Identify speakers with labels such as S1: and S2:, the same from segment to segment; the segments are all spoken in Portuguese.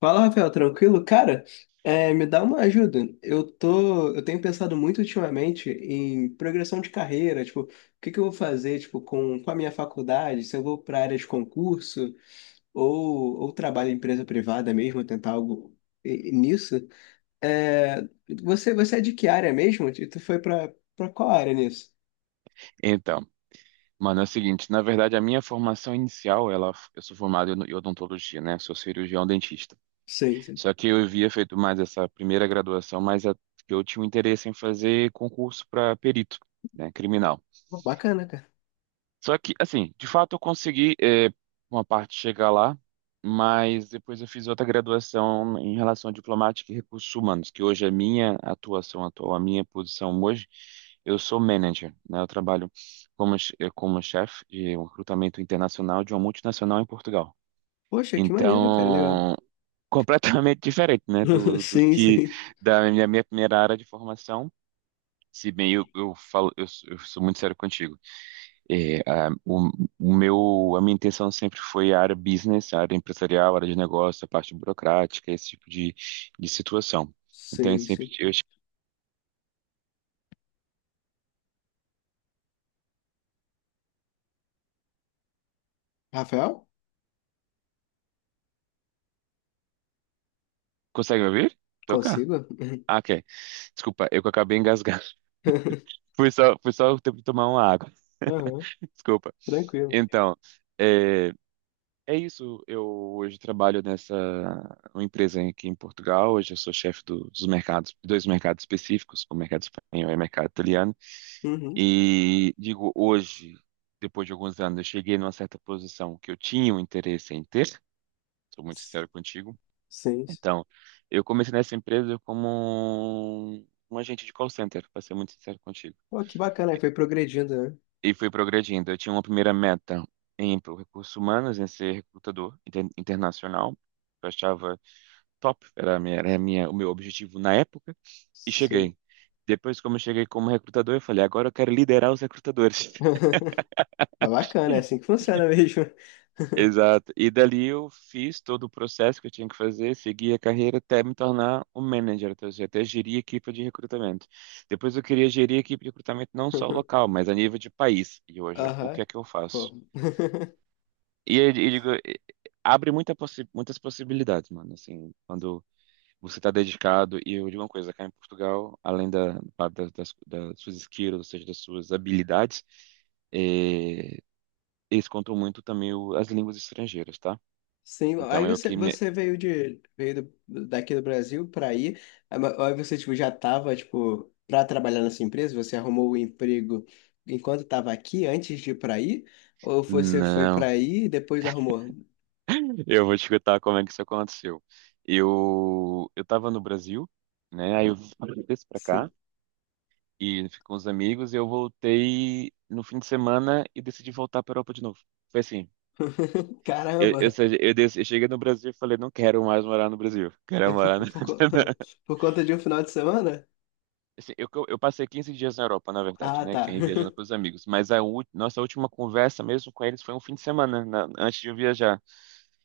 S1: Fala, Rafael, tranquilo? Cara, é, me dá uma ajuda. Eu tenho pensado muito ultimamente em progressão de carreira, tipo, o que que eu vou fazer, tipo, com a minha faculdade, se eu vou para área de concurso ou trabalho em empresa privada mesmo, tentar algo e nisso. É, você é de que área mesmo? E tu foi para qual área nisso?
S2: Então, mano, é o seguinte, na verdade a minha formação inicial, ela, eu sou formado em odontologia, né? Sou cirurgião dentista.
S1: Sei, sei.
S2: Só que eu havia feito mais essa primeira graduação, eu tinha um interesse em fazer concurso para perito, né? Criminal.
S1: Pô, bacana, cara.
S2: Só que, assim, de fato eu consegui uma parte chegar lá, mas depois eu fiz outra graduação em relação à diplomática e recursos humanos, que hoje é minha atuação atual, a minha posição hoje. Eu sou manager, né? Eu trabalho como chefe de um recrutamento internacional de uma multinacional em Portugal.
S1: Poxa, que maneiro, cara, legal.
S2: Então, completamente diferente, né? Do
S1: Sim,
S2: que
S1: sim.
S2: da minha primeira área de formação. Se bem eu falo, eu sou muito sério contigo. É, a, o meu, a minha intenção sempre foi a área business, a área empresarial, a área de negócio, a parte burocrática, esse tipo de situação. Então, eu
S1: Sim,
S2: sempre.
S1: sim. Rafael?
S2: Consegue me ouvir? Tô cá.
S1: Consigo?
S2: Ah, ok. Desculpa, eu que acabei engasgando. Foi só o tempo de tomar uma água.
S1: Aham.
S2: Desculpa.
S1: Tranquilo.
S2: Então, é, é isso. Eu hoje trabalho nessa uma empresa aqui em Portugal. Hoje eu sou chefe dos mercados, dois mercados específicos, o mercado espanhol e o mercado italiano.
S1: Uhum.
S2: E digo hoje, depois de alguns anos, eu cheguei numa certa posição que eu tinha um interesse em ter, sou muito sincero contigo.
S1: Sim, sim.
S2: Então, eu comecei nessa empresa como um agente de call center, para ser muito sincero contigo.
S1: Pô, que bacana, aí foi progredindo, né?
S2: E fui progredindo. Eu tinha uma primeira meta em recursos humanos, em ser recrutador internacional. Eu achava top, o meu objetivo na época. E
S1: Sim.
S2: cheguei. Depois, como eu cheguei como recrutador, eu falei, agora eu quero liderar os recrutadores.
S1: Mas bacana, é assim que funciona mesmo.
S2: Exato. E dali eu fiz todo o processo que eu tinha que fazer, segui a carreira até me tornar um manager, ou seja, até gerir equipe de recrutamento. Depois eu queria gerir equipe de recrutamento não só local, mas a nível de país. E hoje, o
S1: Aham,
S2: que é que eu faço?
S1: pô.
S2: E eu digo, abre muitas possibilidades, mano. Assim, quando você está dedicado, e eu digo uma coisa, cá em Portugal, além das suas skills, ou seja, das suas habilidades, eh, eles contam muito também as línguas estrangeiras, tá?
S1: Sim, aí
S2: Então,
S1: você, você veio daqui do Brasil para aí, aí você tipo já tava tipo para trabalhar nessa empresa, você arrumou o emprego enquanto estava aqui antes de ir para aí, ou você foi para
S2: não,
S1: aí e depois arrumou?
S2: eu vou te contar como é que isso aconteceu. Eu estava no Brasil, né? Aí eu desci para
S1: Sim.
S2: cá e fiquei com os amigos e eu voltei no fim de semana e decidi voltar para Europa de novo. Foi assim. Eu,
S1: Caramba.
S2: sei- eu, des- eu cheguei no Brasil e falei, não quero mais morar no Brasil.
S1: E
S2: Quero morar na...
S1: por conta de um final de semana?
S2: Assim, eu passei 15 dias na Europa, na verdade,
S1: Ah,
S2: né?
S1: tá.
S2: Quem viajando com os amigos. Mas nossa última conversa mesmo com eles foi um fim de semana, antes de eu viajar.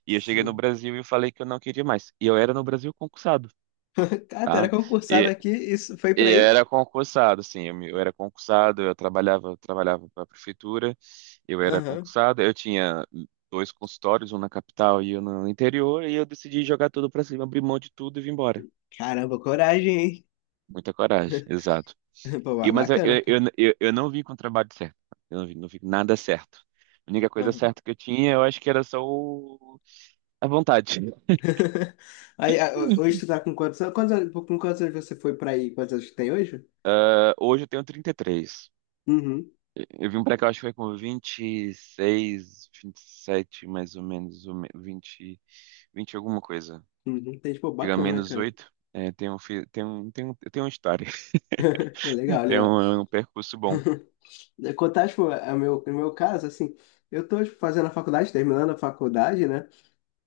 S2: E eu cheguei no
S1: Sim.
S2: Brasil e falei que eu não queria mais. E eu era no Brasil concursado,
S1: Cara, tu era
S2: tá?
S1: concursado
S2: E,
S1: aqui, isso foi pra
S2: e
S1: aí?
S2: era concursado, assim, eu era concursado, eu trabalhava para a prefeitura, eu era
S1: Aham.
S2: concursado, eu tinha dois consultórios, um na capital e um no interior, e eu decidi jogar tudo para cima, abrir mão de tudo e vim embora.
S1: Caramba, coragem, hein?
S2: Muita coragem, exato.
S1: Pô, ba-
S2: E, mas eu,
S1: bacana,
S2: eu,
S1: cara.
S2: eu, eu eu não vim com o trabalho certo, eu não vim com nada certo. A única coisa
S1: Aham.
S2: certa que eu tinha, eu acho que era só a vontade.
S1: Aí, ah, hoje tu tá com quantos anos? Com quantos anos você foi pra aí? Quantos anos que tem hoje?
S2: Ah, hoje eu tenho 33.
S1: Uhum.
S2: Eu vim pra cá, acho que foi com 26, sete mais ou menos, ou 20, 20 alguma coisa.
S1: Uhum. Entendi. Pô,
S2: Diga
S1: bacana,
S2: menos
S1: cara.
S2: 8. É, tem uma história,
S1: Legal,
S2: tem
S1: legal.
S2: um, um percurso bom.
S1: Contar, tipo, o meu caso, assim, eu tô, tipo, fazendo a faculdade, terminando a faculdade, né?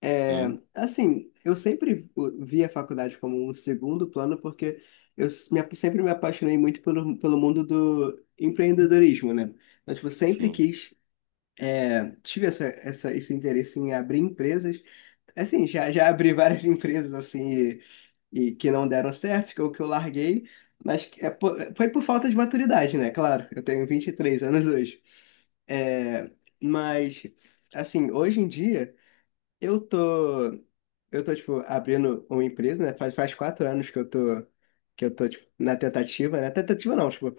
S1: É,
S2: Sim,
S1: assim, eu sempre vi a faculdade como um segundo plano, porque sempre me apaixonei muito pelo mundo do empreendedorismo, né? Então, tipo, sempre
S2: sim.
S1: quis, é, tive esse interesse em abrir empresas. Assim, já abri várias empresas, assim, e que não deram certo, que eu larguei, mas que foi por falta de maturidade, né? Claro, eu tenho 23 anos hoje. É, mas, assim, hoje em dia. Eu tô, eu tô, tipo, abrindo uma empresa, né? Faz 4 anos que eu tô, tipo, na tentativa, né? Tentativa não, tipo,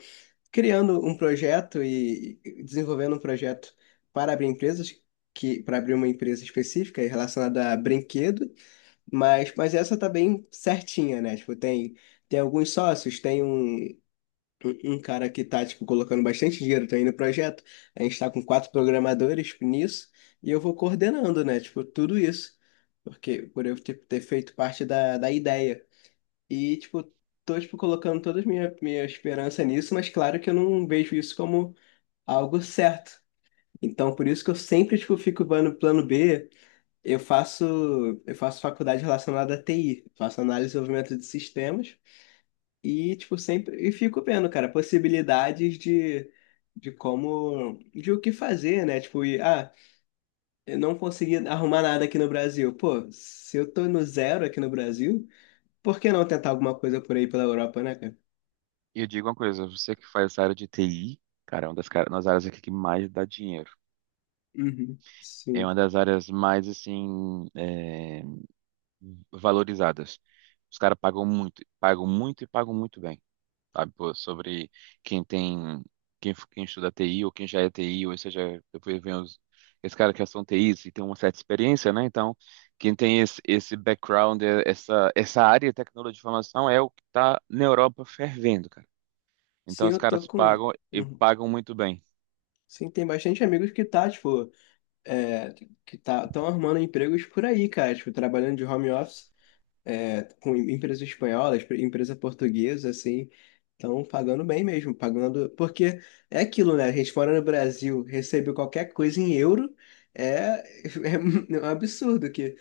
S1: criando um projeto e desenvolvendo um projeto para abrir empresas, que, para abrir uma empresa específica e relacionada a brinquedo, mas essa tá bem certinha, né? Tipo, tem alguns sócios, tem um cara que tá, tipo, colocando bastante dinheiro também no projeto. A gente tá com quatro programadores nisso e eu vou coordenando, né? Tipo, tudo isso. Porque por eu ter feito parte da ideia. E, tipo, tô, tipo, colocando toda a minha esperança nisso, mas claro que eu não vejo isso como algo certo. Então, por isso que eu sempre, tipo, fico no plano B. Eu faço, eu faço faculdade relacionada à TI, faço análise e desenvolvimento de sistemas. E, tipo, sempre. E fico vendo, cara, possibilidades de como. De o que fazer, né? Tipo, e, ah, eu não consegui arrumar nada aqui no Brasil. Pô, se eu tô no zero aqui no Brasil, por que não tentar alguma coisa por aí pela Europa, né, cara?
S2: E eu digo uma coisa, você que faz essa área de TI, cara, é uma das, das áreas aqui que mais dá dinheiro.
S1: Uhum.
S2: É
S1: Sim.
S2: uma das áreas mais, assim, valorizadas. Os caras pagam muito e pagam muito bem. Sabe, pô, sobre quem tem, quem estuda TI ou quem já é TI, ou seja, depois vem os, esse cara que são TIs e tem uma certa experiência, né? Então, quem tem esse background, essa área de tecnologia de informação é o que está na Europa fervendo, cara.
S1: Sim,
S2: Então, os
S1: eu tô
S2: caras
S1: com.
S2: pagam e
S1: Uhum.
S2: pagam muito bem.
S1: Sim, tem bastante amigos que tá, tipo, é, que tá, estão arrumando empregos por aí, cara, tipo, trabalhando de home office. É, com empresas espanholas, empresa portuguesa, assim, estão pagando bem mesmo, pagando. Porque é aquilo, né? A gente fora no Brasil, recebe qualquer coisa em euro, é, é um absurdo que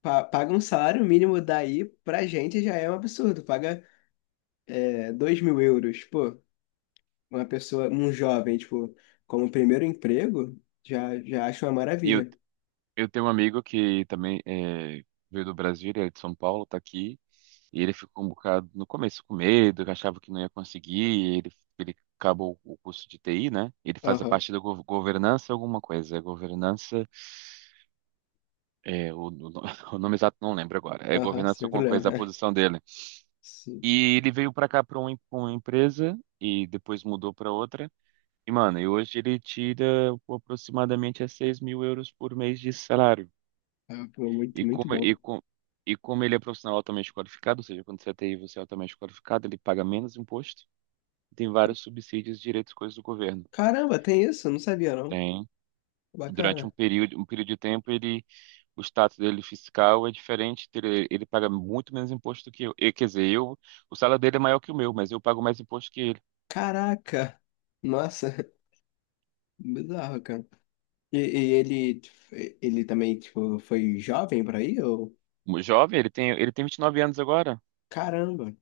S1: paga um salário mínimo daí pra gente já é um absurdo. Paga é, 2 mil euros, pô, uma pessoa, um jovem, tipo, como primeiro emprego, já acho uma
S2: E
S1: maravilha.
S2: eu tenho um amigo que também é, veio do Brasil, ele é de São Paulo, tá aqui, e ele ficou um bocado no começo com medo, que achava que não ia conseguir, e ele acabou o curso de TI, né? Ele faz a
S1: Aham,
S2: parte da governança alguma coisa, é governança, é, o, o- o nome exato não lembro agora, é
S1: aham,
S2: governança
S1: sem
S2: alguma coisa, a
S1: problema.
S2: posição dele.
S1: Sim,
S2: E ele veio pra cá pra uma empresa, e depois mudou pra outra, e mano, e hoje ele tira aproximadamente a 6 mil euros por mês de salário.
S1: é, pô, muito,
S2: E como,
S1: muito bom.
S2: e, com, e como ele é profissional altamente qualificado, ou seja, quando você é TI, você é altamente qualificado, ele paga menos imposto. Tem vários subsídios, direitos, coisas do governo.
S1: Caramba, tem isso? Eu não sabia, não.
S2: Tem, durante
S1: Bacana.
S2: um período de tempo, ele, o status dele fiscal é diferente, ele paga muito menos imposto do que eu. E, quer dizer, eu, o salário dele é maior que o meu, mas eu pago mais imposto que ele.
S1: Caraca! Nossa, bizarro, cara. E ele também, tipo, foi jovem por aí? Ou...
S2: O jovem, ele tem 29 anos agora.
S1: Caramba,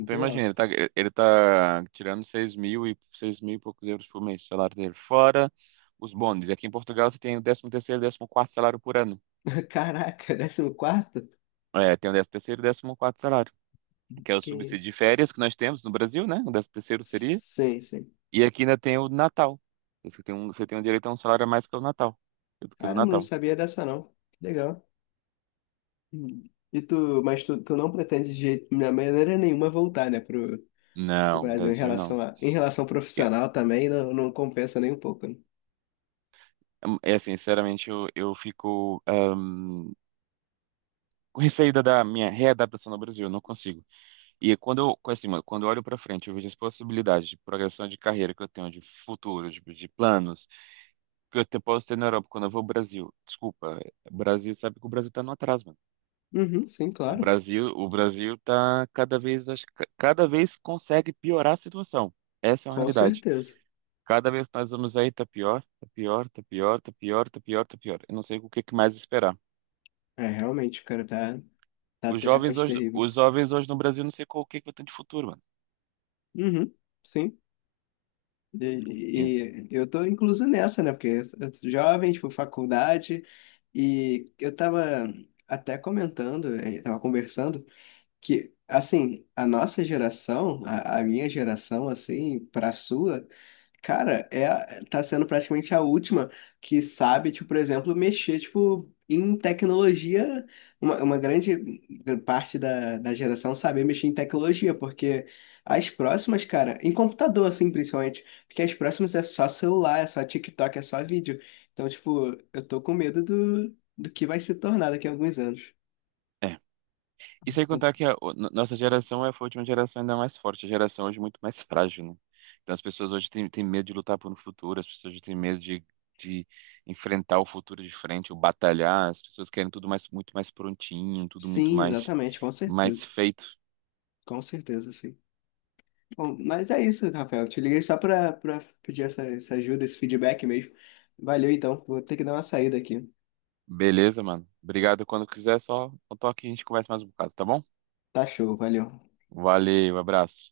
S2: Então
S1: legal.
S2: imagina, ele tá tirando 6 mil e 6 mil e poucos euros por mês, o salário dele. Fora os bônus. E aqui em Portugal você tem o 13º e 14º salário por ano.
S1: Caraca, décimo quarto?
S2: É, tem o 13º e décimo quarto salário, que é o
S1: Que...
S2: subsídio de férias que nós temos no Brasil, né? O 13º seria.
S1: Sim, sim.
S2: E aqui ainda tem o Natal. Você tem um direito a um salário a mais que o Natal, do que o do
S1: Caramba, não
S2: Natal.
S1: sabia dessa, não. Que legal. Hum. Mas tu não pretende de maneira nenhuma voltar, né, pro,
S2: Não,
S1: Brasil em
S2: Brasil não.
S1: relação em relação
S2: É,
S1: profissional também, não, não compensa nem um pouco, né?
S2: assim, sinceramente, eu fico com receio da minha readaptação no Brasil, eu não consigo. E quando assim, mano, quando eu olho para frente, eu vejo as possibilidades de progressão de carreira que eu tenho, de futuro, de planos, que posso ter na Europa quando eu vou ao Brasil. Desculpa, é, Brasil sabe que o Brasil tá no atraso, mano.
S1: Uhum, sim,
S2: O
S1: claro.
S2: Brasil, o Brasil tá cada vez, acho que cada vez consegue piorar a situação. Essa é uma
S1: Com
S2: realidade.
S1: certeza.
S2: Cada vez que nós vamos aí, tá pior, tá pior, tá pior, tá pior, tá pior, tá pior. Eu não sei o que que mais esperar.
S1: É, realmente, o cara tá. Da Terra é Parte Terrível.
S2: Os jovens hoje no Brasil, não sei qual o que que vai ter de futuro, mano.
S1: Uhum, sim. E,
S2: E-
S1: e- e eu tô incluso nessa, né? Porque eu sou jovem, tipo, faculdade, e eu tava até comentando, tava conversando, que, assim, a nossa geração, a minha geração, assim, pra sua, cara, é, tá sendo praticamente a última que sabe, tipo, por exemplo, mexer, tipo, em tecnologia. Uma grande parte da geração saber mexer em tecnologia, porque as próximas, cara, em computador, assim, principalmente, porque as próximas é só celular, é só TikTok, é só vídeo. Então, tipo, eu tô com medo do que vai se tornar daqui a alguns anos.
S2: É. E sem contar que a o- no- nossa geração foi a última geração ainda mais forte, a geração hoje é muito mais frágil, né? Então as pessoas hoje têm medo de lutar por um futuro, as pessoas hoje têm medo de enfrentar o futuro de frente, ou batalhar, as pessoas querem tudo mais, muito mais prontinho, tudo muito
S1: Sim,
S2: mais,
S1: exatamente, com
S2: mais
S1: certeza.
S2: feito.
S1: Com certeza, sim. Bom, mas é isso, Rafael. Te liguei só pra, pedir essa ajuda, esse feedback mesmo. Valeu, então. Vou ter que dar uma saída aqui.
S2: Beleza, mano? Obrigado. Quando quiser, só um toque e a gente conversa mais um bocado, tá bom?
S1: Tá show, valeu.
S2: Valeu, abraço.